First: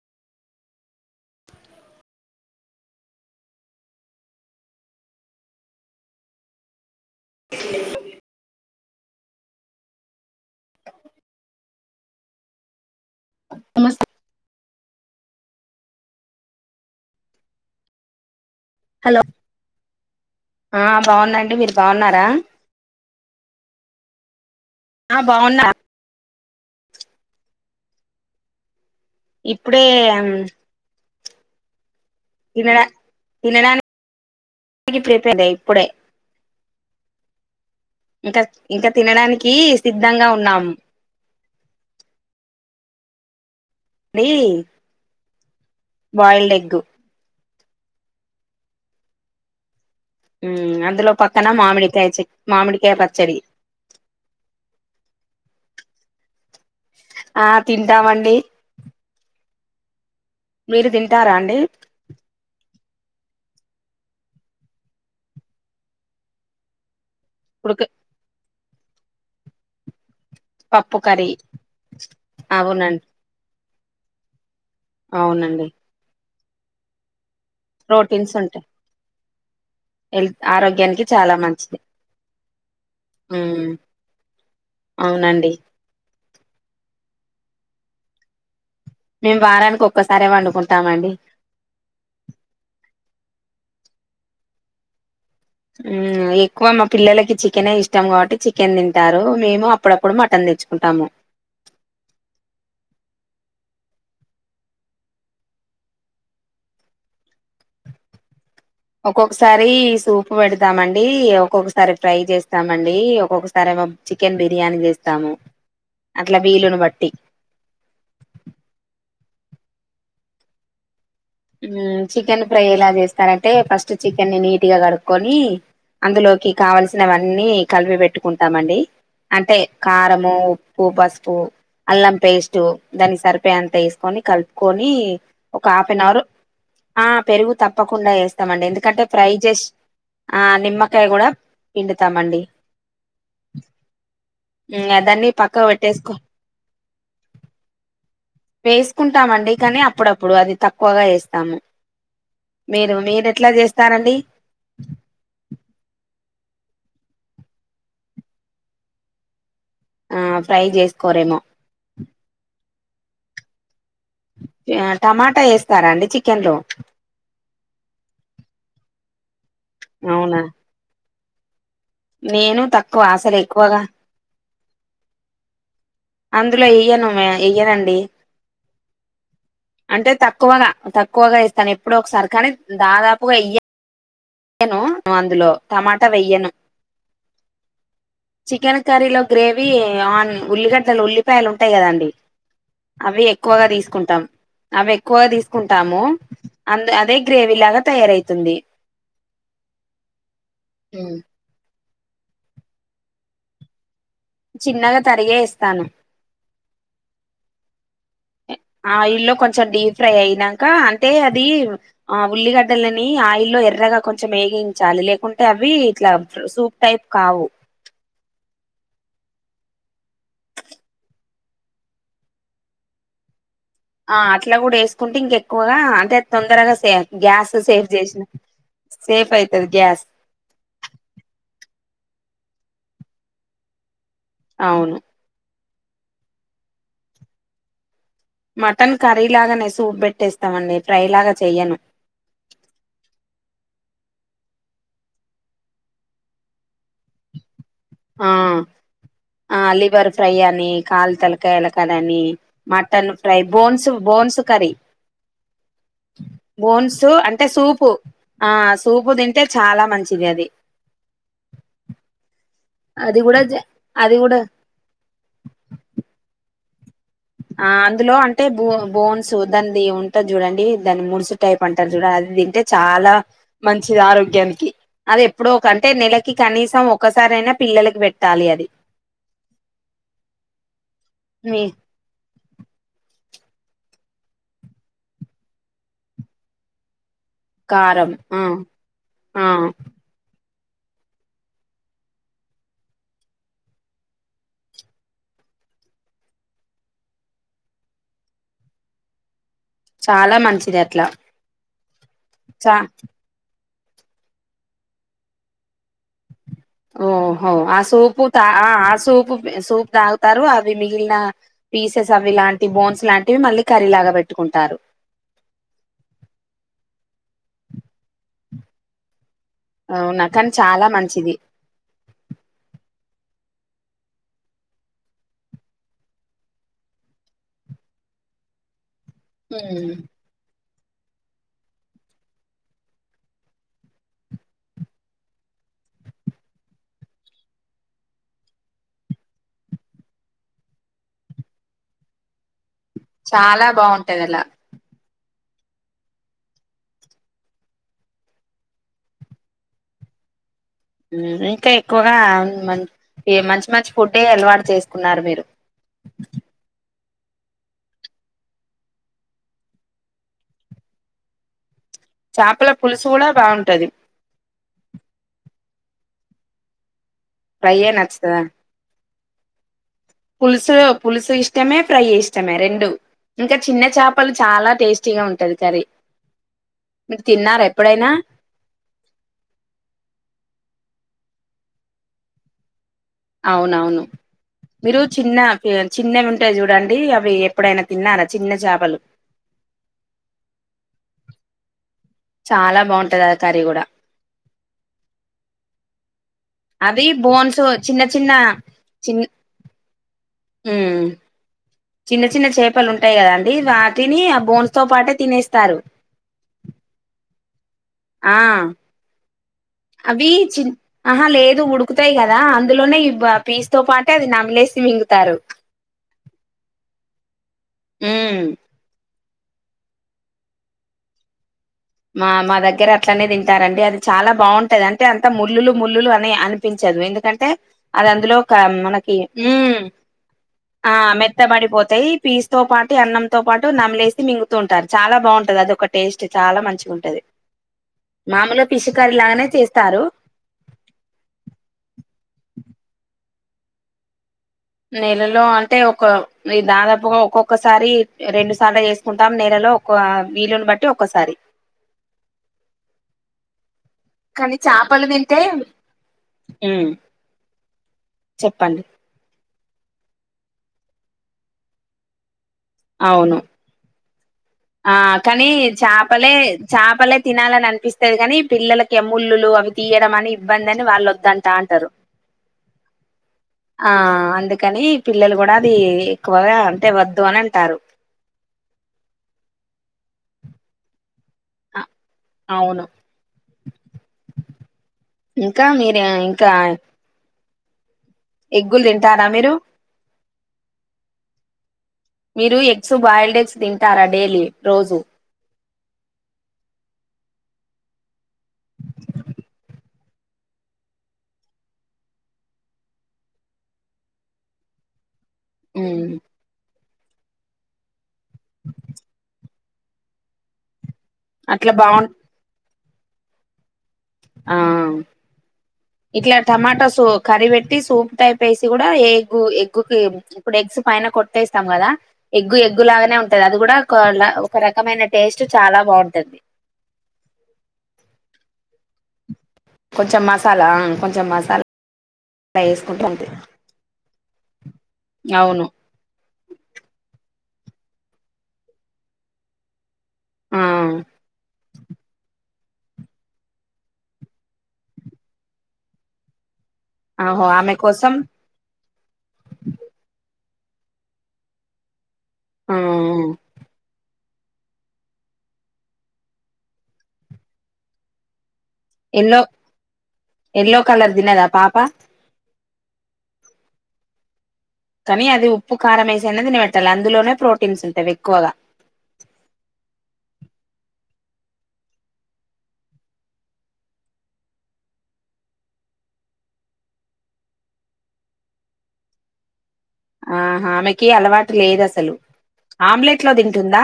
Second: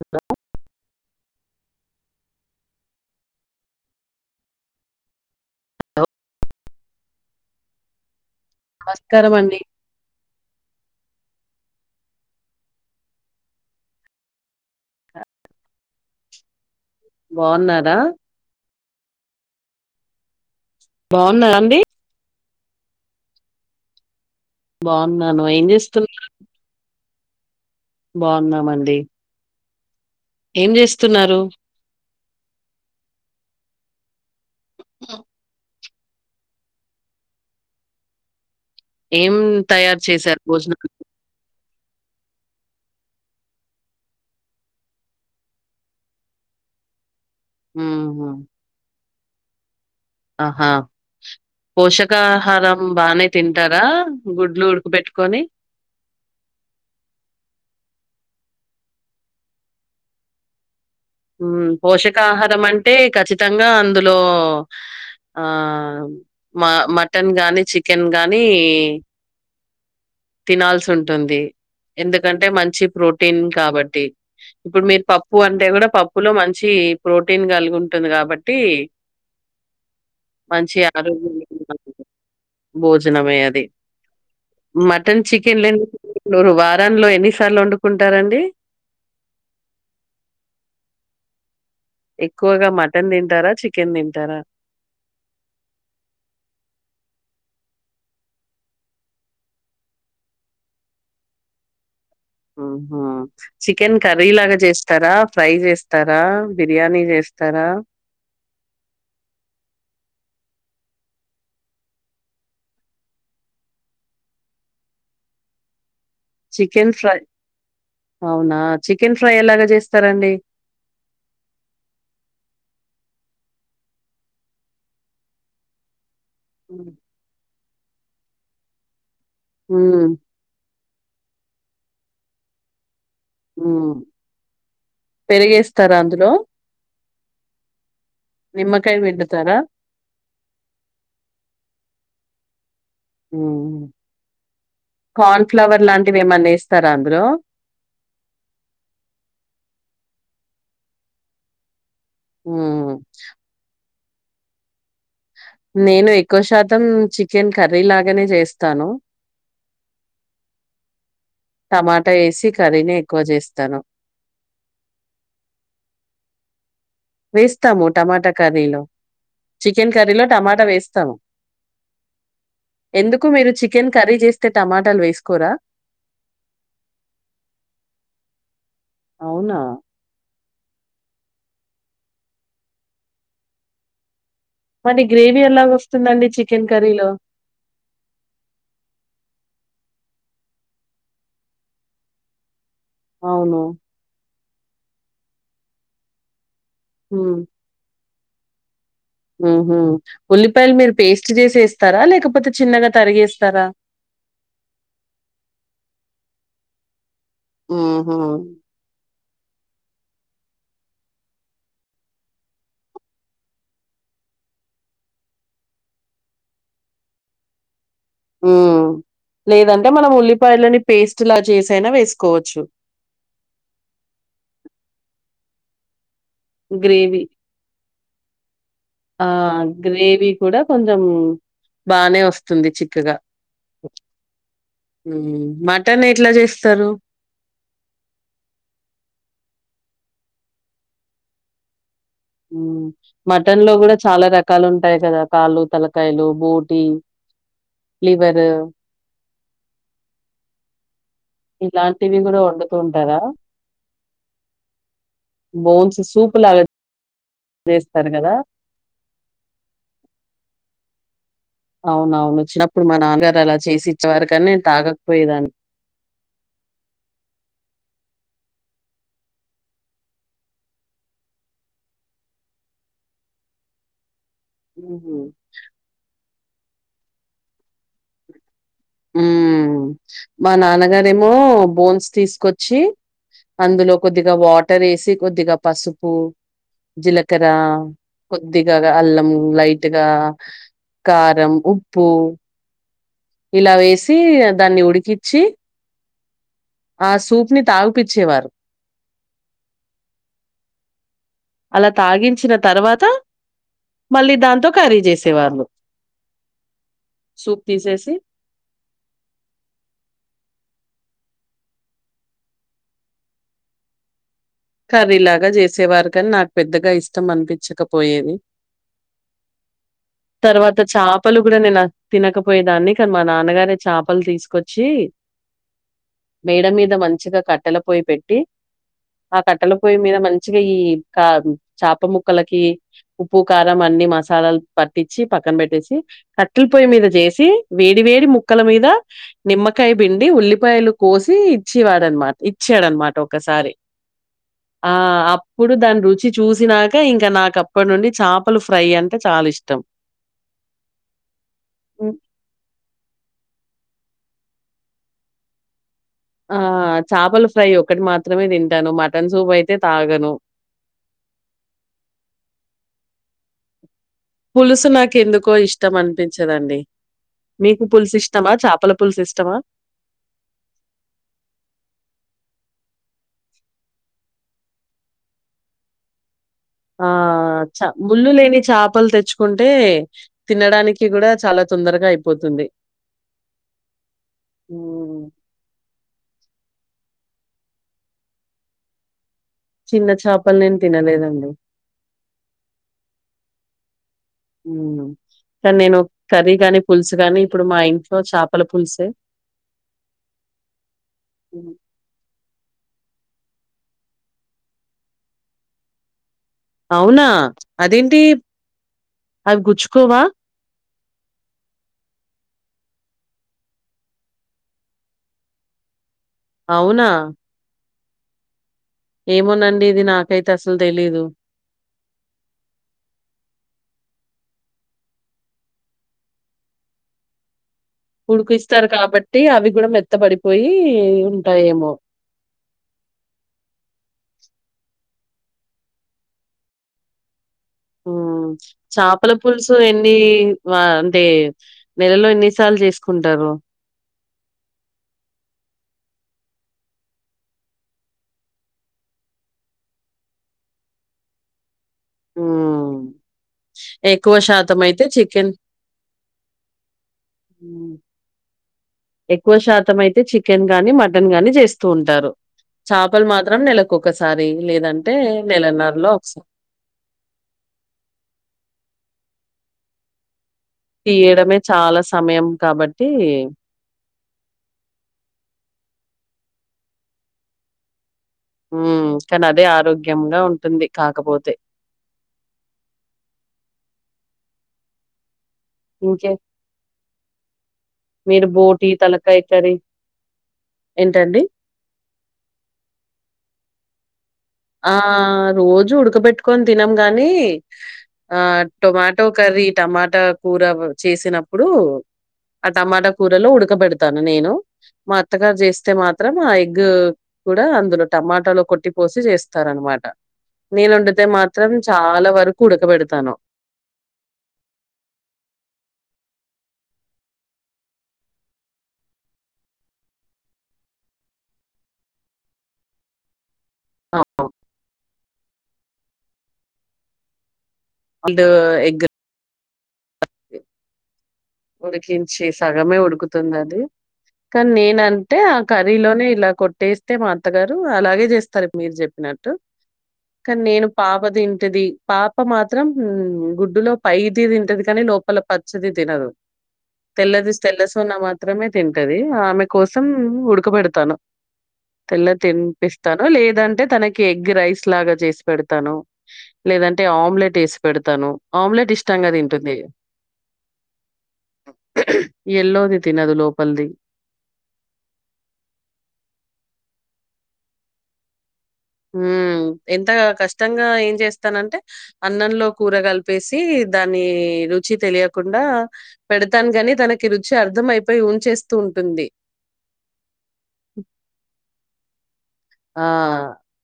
Hello నమస్కారమండి నమస్తే బావున్నారా? హలో ఆ బాగున్నండి బాగున్నారా మీరు అండి బాగున్నార? ఆ బాగున్నాను బాగున్నా ఏం చేస్తున్నా బాగున్నామండి ఇప్పుడే ఏం చేస్తున్నారు తినడ తినడానికి ఐపోయింది ఇప్పుడే [inaudible] ఇంకా ఇంక ఏం తినడానికి తయారు సిద్ధంగా చేశారు ఉన్నాం భోజనం దీ బాయిల్డ్ ఎగ్గు ఉహు ఆహా అందులో పక్కన మామిడికాయ చె పోషకాహారం మామిడికాయ బానే పచ్చడి తింటారా గుడ్లు ఉడుకు పెట్టు కొని ఆ తింటామండి మీరు తింటారా అండి ఉమ్ పోషకాహారమంట్ అంటే ఖచ్చితంగా అందులో ఆ మ మట్ మటన్ గాని ఉడక చికెన్ గానీ తినాల్సి పప్పు కర్రీ ఉంటుంది ఎందుకంటె మంచి అవునండి ప్రోటీన్ కాబట్టి ఇప్పుడు మీరు పప్పు అవునండి అంటె కూడా పప్పులో మంచి ప్రోటీన్ కలిగి ఉంటుంది ప్రోటీన్స్ కాబట్టి ఉంటాయి హెల్త్ ఆరోగ్యానికి చాలా మంచిది బోజనమే అది ఉమ్, ఉ మటన్ అవునండి చికెన్ లేండిరు వారాల్లో ఎన్నిసార్లు వండుకుంటారండి [inaudible] మేమ్ వారానికి ఒక్కసారే వండుకుంటామండి ఎక్కువగా మటన్ తింటారా చికెన్ తింటారా ఉమ్ ఎక్కువ మా పిల్లలకి చికెనే ఇష్టం కాబట్టి చికెన్ తింటారు మేము అప్పుడప్పుడు మటన్ తెచ్చుకుంటాము ఉహు చికెన్ కర్రీ లాగా చేస్తరా ఫ్రై చేస్తరా బిర్యానీ చేస్త స్తరా ఒక్కొక్కసారి సూప్ పెడతామండి ఒక్కొక్కసారి ఫ్రై చేస్తామండి ఒక్కొక్కసారి చికెన్ బిర్యాని చేస్తాము అట్లా వీలును చికెన్ బట్టి ఫ్రై అవునా చికెన్ ఫ్రై లాగ చేస్తరండి ఉమ్ చికెన్ ఫ్రై ఎలా చేస్తారంటే ఫస్ట్ చికెన్ని నీట్గ కడుక్కకొని అందులోకి కావలసినవన్నీ కలిపి పెట్టుకుంటామండి అంటే ఉమ్ కారము, ఉప్పు ఉప్పు, పసుపు, అల్లం పేస్టు దాని సరిపోయే అంత ఉమ్ ఏసుకొని కలుపుకొనీ ఒక హాఫ్ పెరిగేస్తారా అన్ అవరు అందులో ఆ పెరుగు తప్పకుండా ఏస్తమండి నిమ్మకాయ ఎందుకంటే ఫ్రై పిండుతారా జేశ్ ఆ నిమ్మకాయ గూడా పిండుతామండి. ఊహు ఉ అ దాన్నీ పక్కక్ పెట్టేసుకోఆల్ ఏమన్నా ఏస్తారా అందులో వేసుకుంటామండి కానీ అప్పుడప్పుడు అది తక్కువగా ఏస్తాము. ఉమ్ మీరు మీరెట్లా చేస్తారండి. నేను ఎక్కువ శాతం చికెన్ కర్రీ లాగానే జేస్తాను. ఆ ఫ్రై చేసుకోరేమో. వాట ఏసి కర్రీనే ఎక్కువ జేస్తాను. యా టమాటా ఏస్తారా అండి చికెన్ లో వేస్తాము టమాటా కర్రీలో చికెన్ కర్రీలో అవునా టమాటా వేస్తాము. నేను తక్కువ ఎందుకు అసలు మీరు ఎక్కువగా చికెన్ కర్రీ చేస్తే టమాటాలు వేసుకోరా. అందులో ఎయ్యను మే ఎయ్యనండి. అవునా అంటే తక్కువగా తక్క్ క్కువగా ఏస్తాను ఎప్పుడో ఒకసారి కానీ దాదాపుగా ఎయ్యన్ యనూ మరి గ్రేవీ అందులో ఎలాగ టమాట వస్తుందండి వెయ్యను. చికెన్ కర్రీలో చికెన్ కర్రీలో గ్రేవీ ఆన్ ఉల్లిగడ్డలు ఉల్లిపాయలు ఉంటాయి గదా అండి. అవి అవును ఎక్కువగా తీసుకుంటాం. అవి ఎక్కువగా తీసుకుంటాము. అంద్ అదే గ్రేవీ లాగా తయారయితుంది. ఊహు ఉల్లిపాయలు మీరు పేస్ట్ జేసి ఏస్ స్తరా లేకపోతే చిన్నగా తరిగేస్తారా. చిన్నగా తరిగే ఏస్తాను. ఊహు ఆయిల్లో కొంచెం డీప్ ఫ్రై అయినాంకా అంటే అదీ ఆ ఉల్లిగడ్డలనీ ఆయిల్లో ఎర్రగా కొంచెం ఏ ఏయించాలి లేకుంటే అవ్వీ ఇట్లా సూప్ టైప్ కావు. [inaudible] ఊ లేదంటే మనం ఉల్లిపాయలని పేస్ట్ లా చేసైనా వేసుకోవచ్చు. [inaudible] ఆ అట్లా గూడా ఏసుకుంటే ఇంక ఎక్కువగా అంటే తొందరగా సే గ్రేవీ. గ్యాస్ సేఫ్ చేశినట్ ఆ గ్రేవీ కూడా కొంచెం బానే వస్త్ స్తుంది చిక్కగా అవును ఉమ్ మట్ టన్ ఎట్ల జేస్తరు మటన్ కర్రీలాగానే సూప్ పెట్టేస్తామండి ఫ్రై లాగా చెయ్యను. ఊ మటన్ లో గూడా చాలా రకాలు ఉంటాయి గదా కాళ్ళు, తలకాయలు, బోటీ లివరూ ఆ లివర్ ఫ్రైయనీ కాల్ తలకాయల ఇలాంటివి కర్రనీ, గూడా వండుతూ మటన్ ఉంటారా? Fry bones bones curry bones soup లాగా బోన్సు అంటే సూపు చేస్తారు గదా! ఆ సూపు తింటే చాలా మంచిది అది. [inaudible] అవునవును వచ్చినప్పుడు మా అది నాన్నగారు కూడా అలా జ చేసి అది ఇచ్చేవారు కూడా కానీ నేన్ తాగకపోయేదాన్ని. ఆ అందులో అంటే బో బోన్సు దాన్ది ఉంటది చూడండి దాన్ని ముడుసు టైప్ అంటరు చూడు అద్ అది తింటే చాలా మంచిది ఆరోగ్ గంకి హుహు. అది ఎప్పుడో ఒక అంటే నెలకి కనీసం ఒకసారి అయినా పిల్లలకి పెట్టాలి అది హ్మ్ మా నాన్నగారేమో మీ బోన్స్ తీసుకొచ్ చ్చి అందులో కొద్దిగా వాటర్ వేసి కొద్దిగా పసుపు జిల క్కర కారం ఆ కొద్దిగా అల్లం ఆ లైట్గా కారం ఉప్పు ఇలా వేసి దాన్ని ఉడికిచ్చి ఆ సూప్ ని తాగుపిచ్చేవారు చాలా మంచిది అట్లా అలా తాగించిన చ తర్వాత మళ్ళీ దాంతో కర్రీ చేసేవాళ్ళు ఓహో ఆ సూపు త ఆ ఆ సూపు సూప్ తాగుతారు అవి మీ లిన పీసెస్ అవి ఇలాంటి బోన్స్ లాంటివి మళ్ళీ కర్రీ లాగా పెట్ కర్రీలాగా చేసేవారు కాని నాకు పెద్దగా ఇష్టం అనిపిచ్చకపోయేది అవునా కానీ తర్వాత చాలా మంచిది చాపలు కూడా నేను తినకపోయేదాన్ని కానీ మా నాన్నగారే చాపలు తీసుకొచ్చి మేడ మీద మంచిగా కట్టెల పోయి పెట్టి ఆ కట్టల ఉమ్ పొయ్యి మీద మంచిగా ఈ కా చాప ముక్కలకి ఉప్పు కారం అన్ని మసాలాలు పట్టిచ్చి పక్కన పెట్టేసి కట్టెల పొయ్యి మీద చేసి వేడి వేడి ముక్కల మీద నిమ్మకాయ పిండి ఉల్లిపాయలు కోసి ఇచ్చివాడనమాట ఇచ్చాడనమాట ఒకసారి ట్టగల ఆ అప్పుడు దాని రుచి చూసినాకె ఇంకా నాకు అప్పటి నుండి చేపలు ఫ్రై అంటే చాలా ఇష్టం హ్మ్ ఇంకా ఎక్కువగా హ్మ్. మన్ ఈ మంచి మంచి ఫుడ్డే అలవాటు చేసుకున్నారు మీరు చాపల ఫ్రై ఒకటి మాత్రమే తింటాను మటన్ సూప్ అయితే తాగను చాపల పులుసు కూడా బాగుంటది పులుసు నాకు ఎందుకో ఇష్టం అనిపించదండి ఫ్రై మీకు పులుసు నచ్చుతదా ఇష్టమా చాపల పులుసు ఇష్టమా పులుసు పులుసు ఇష్టమే ఫ్రై ఇష్టమే రెండు ఇంకా చిన్న చాపలు చాలా టేస్టీగా ఉంటది కర్రీ ఆ మీరు తిన్నారా చ ఎప్పుడైనా ముళ్ళు లేని చాపలు తెచ్చుకుంటే తినడానికి కూడా చాలా తొందరగా అయిపోతుంది అవునవును మీరు హ్మ్. చిన్న ఈ చిన్నవి ఉంటాయి చూడండి అవ్ వి ఎప్పుడైనా తిన్నారా చిన్న చాపలు చిన్న చాపలు నేను తినలేదండి చాలా బాగుంటది ఆ కర్రీ కూడా మ్మ్ కానీ నేను కర్రీ గాని అది పులుసు గాని బోన్స్ ఇప్పుడు మా చిన్న ఇంట్లో చాపల పులుసే మ్మ్ హ్మ్. చిన్న చిన్న చేపలు ఉన్ టాయి కదా అండి వాటిని ఆ బోన్స్ తో పాటే తినేస్తారు అవునా అదేంటి ఆ అవి గుచ్చుకోవా? అవి చి ఆహా లేదు ఉడుకుతాయి కదా అందులోనే ఇవ్ బా పీస్ తో పాటె అది నమ్మిలేసి మింగుతారు అవునా మ్మ్ ఏమోనండి ఇది నాకైతే అసలు తెలీదు మా మా దగ్గర అట్లనే తింటారండి అది చాలా బాగుంటది అంటే అంత ముళ్ళులు ముళ్ళులు అని అనిపించ చదువు ఎందుకంటే అది అందులో ఉడికిస్తారు మనకి కాబట్టి ఊ అవి గూడా మెత్తబడిపోయి ఆ ఉంటాయేమో. మెత్తబడిపోతాయి పీస్ తో పాటు అన్నంతో పాటు నమలేసి మింగుతూ ఉంటారు చాలా బాగుంటది అద ఒక టేస్ట్ చాలా మంచి ఉంటది ఉ మామూలుగా ఫిష్ కర్రీ చేపల లాగానే పులుసు చేస్తారు ఎన్ని అంటే నెలలో ఎన్ని సార్లు చేసుకుంటారు నెలలో అంటే ఒక దాదాపుగా ఒక్కొక్కసారి రెండు సార్లు చేసుకుంటాం నెలలు లోకువ వీలుని బట్టి ఒక్కసారి ఉ ఎక్కువ శాతం అయితే చికెన్ ఉ హ్మ్. చెప్పండి ఎక్కువ శాతం అయితే చికెన్ గానీ మటన్ గాని చేస్తూ ఉంటారు చాపలు అవును మాత్రం నెలకు ఒకసారి ఆ కానీ చాపలే చాపలే తినాలని అనిపిస్తది కాని పిల్లలకి ఏమో ముల్లులు అవి తీయడం అని ఇబ్బంది అని వాళ్ళు వద్దంటా తీయడమే అంటారు చాలా సమయం కాబట్టి ఆ అందుకని పిల్లలు కూడా అది ఎక్కువగా అంటే వద్దు అని అంటారు ఉ కానీ అదే ఆరోగ్యంగా ఉంటుంది కాకపోతే అ అవును ఇంకా మీరు ఇంకే ఇంకా మీరు ఎగ్గులు బోటి, తింటారా తలకాయ మీరు కర్రీ ఏంటండి? మీరు ఎగ్స్ బాయిల్డ్ ఎగ్స్ తింటారా డైలీ ఆ రోజు రోజు ఉడకబెట్టుకొని తినం గాని ఆ టొమాటో కర్రీ టమాటా కూర చేసినప్పుడు ఆ టమాటా కూరలో ఉడకబెడతాను నేను మా అత్తగారు చేస్తే మ్మ్ మాత్రం ఆ ఎగ్ కూడా అందులో టమాటాలో కొట్టి పోసి చేస్త రనమాట నేను వండితే మాత్రం అట్లా బాగుం చాలా వరకు ఉడకబెడతాను ఆ ఇట్లా టమాటా సో కర్రీ పెట్టి సూప్ టైప్ వేసి కూడా ఎగ్ ఎగ్ కి ఇప్పుడు ఎ పైన కొట్టేస్తాం కదా ఎగ్ ఎగ్ లాగానే ఉంటది అ కూడా ఒక అవును. ఒక రకమైన టేస్ట్ చాలా బాగుంటది అండ్ ఎగ్ కొంచెం మసాలా కొంచం మసాల ఉడికించి సగమే ఉడుకుతుంది అది కానీ నేనంటే ఆ అవును కర్రీలోనే ఇలా కొట్టేస్తే మా అత్తగారు అలాగే చేస్తారు మీరు చెప్పినట్టు ఆ కానీ నేను పాప తింటది పాప పాప మాత్రం గుడ్డులో పైది తింటది కానీ లోపల పచ్చది తినదు ఆహో తెల్లది ఆమె తెల్ల శి న కోసం మాత్రమే తింటది ఆమె కోసం ఉడు ఉడక బెడతాను తెల్లది ఆ తిపిస్తాను లేదంటే తనకి ఎగ్ రైస్ లాగా చేసి పెడతాను లేదంటే ఆమ్లెట్ వేసి పెడతాను ఆమ్లెట్ ఇష్టంగా తింటుంది తీన్నదా పాపా ఎల్లోది తినదు లోపలిది కానీ అది ఉప్పు కారం వేసి అన్న తినమెట్టల అందులోనే ప్రోటీన్స్ ఉంటయి ఎక్కువగా ఉ ఎంత కష్టంగా ఏం చేస్తానంటే అన్నంలో కూర కలిపేసి దాని రుచి తెలియకుండా పెడతాను గాని తనకి రుచి అర్థం అయిపోయి ఊంచేస్తూ ఉంటుంది ఆ ఆమెకి అలవాటు లేదు అసలు ఆమ్లెట్ లో తింటుందా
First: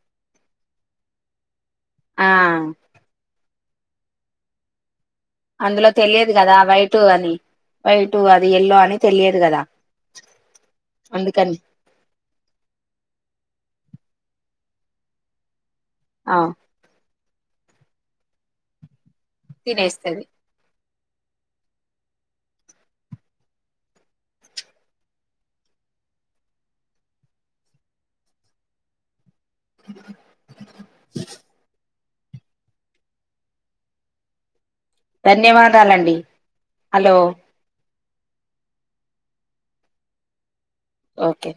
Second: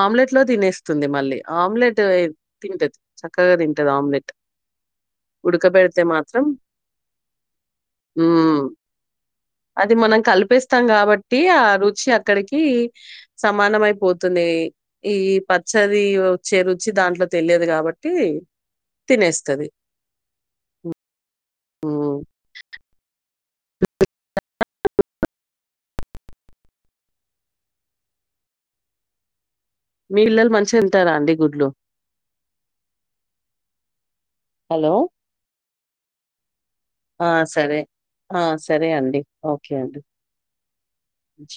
ఆమ్లెట్ లో తినేస్తుంది మళ్ళీ ఆమ్లెట్ ఆ తింటది చక్కగా తింట తింటది ఆమ్లెట్ అందులో ఉడకబెడితే తెలియదు మాత్రం కదా వైట్ అని వైట్ అది హ్మ్. ఎల్లో అని తెలియదు కదా అది మనం కల్పస్తాం కాబట్టి అందుకని ఆ రుచి అక్కడికి సమానమయిపోతున్నాయి ఈ పచ్చది ఆ వచ్చే రుచి దాంట్లో తెలియదు కాబట్టి తినేస్తది తినేస్తది ఉమ్ మీ పిల్లలు మంచిగ తింటారా అండి గుడ్లు హలో ధన్యవాదాలండి హలో ఆ సరే ఆ సరే అండి ఓకే అండి ఓకే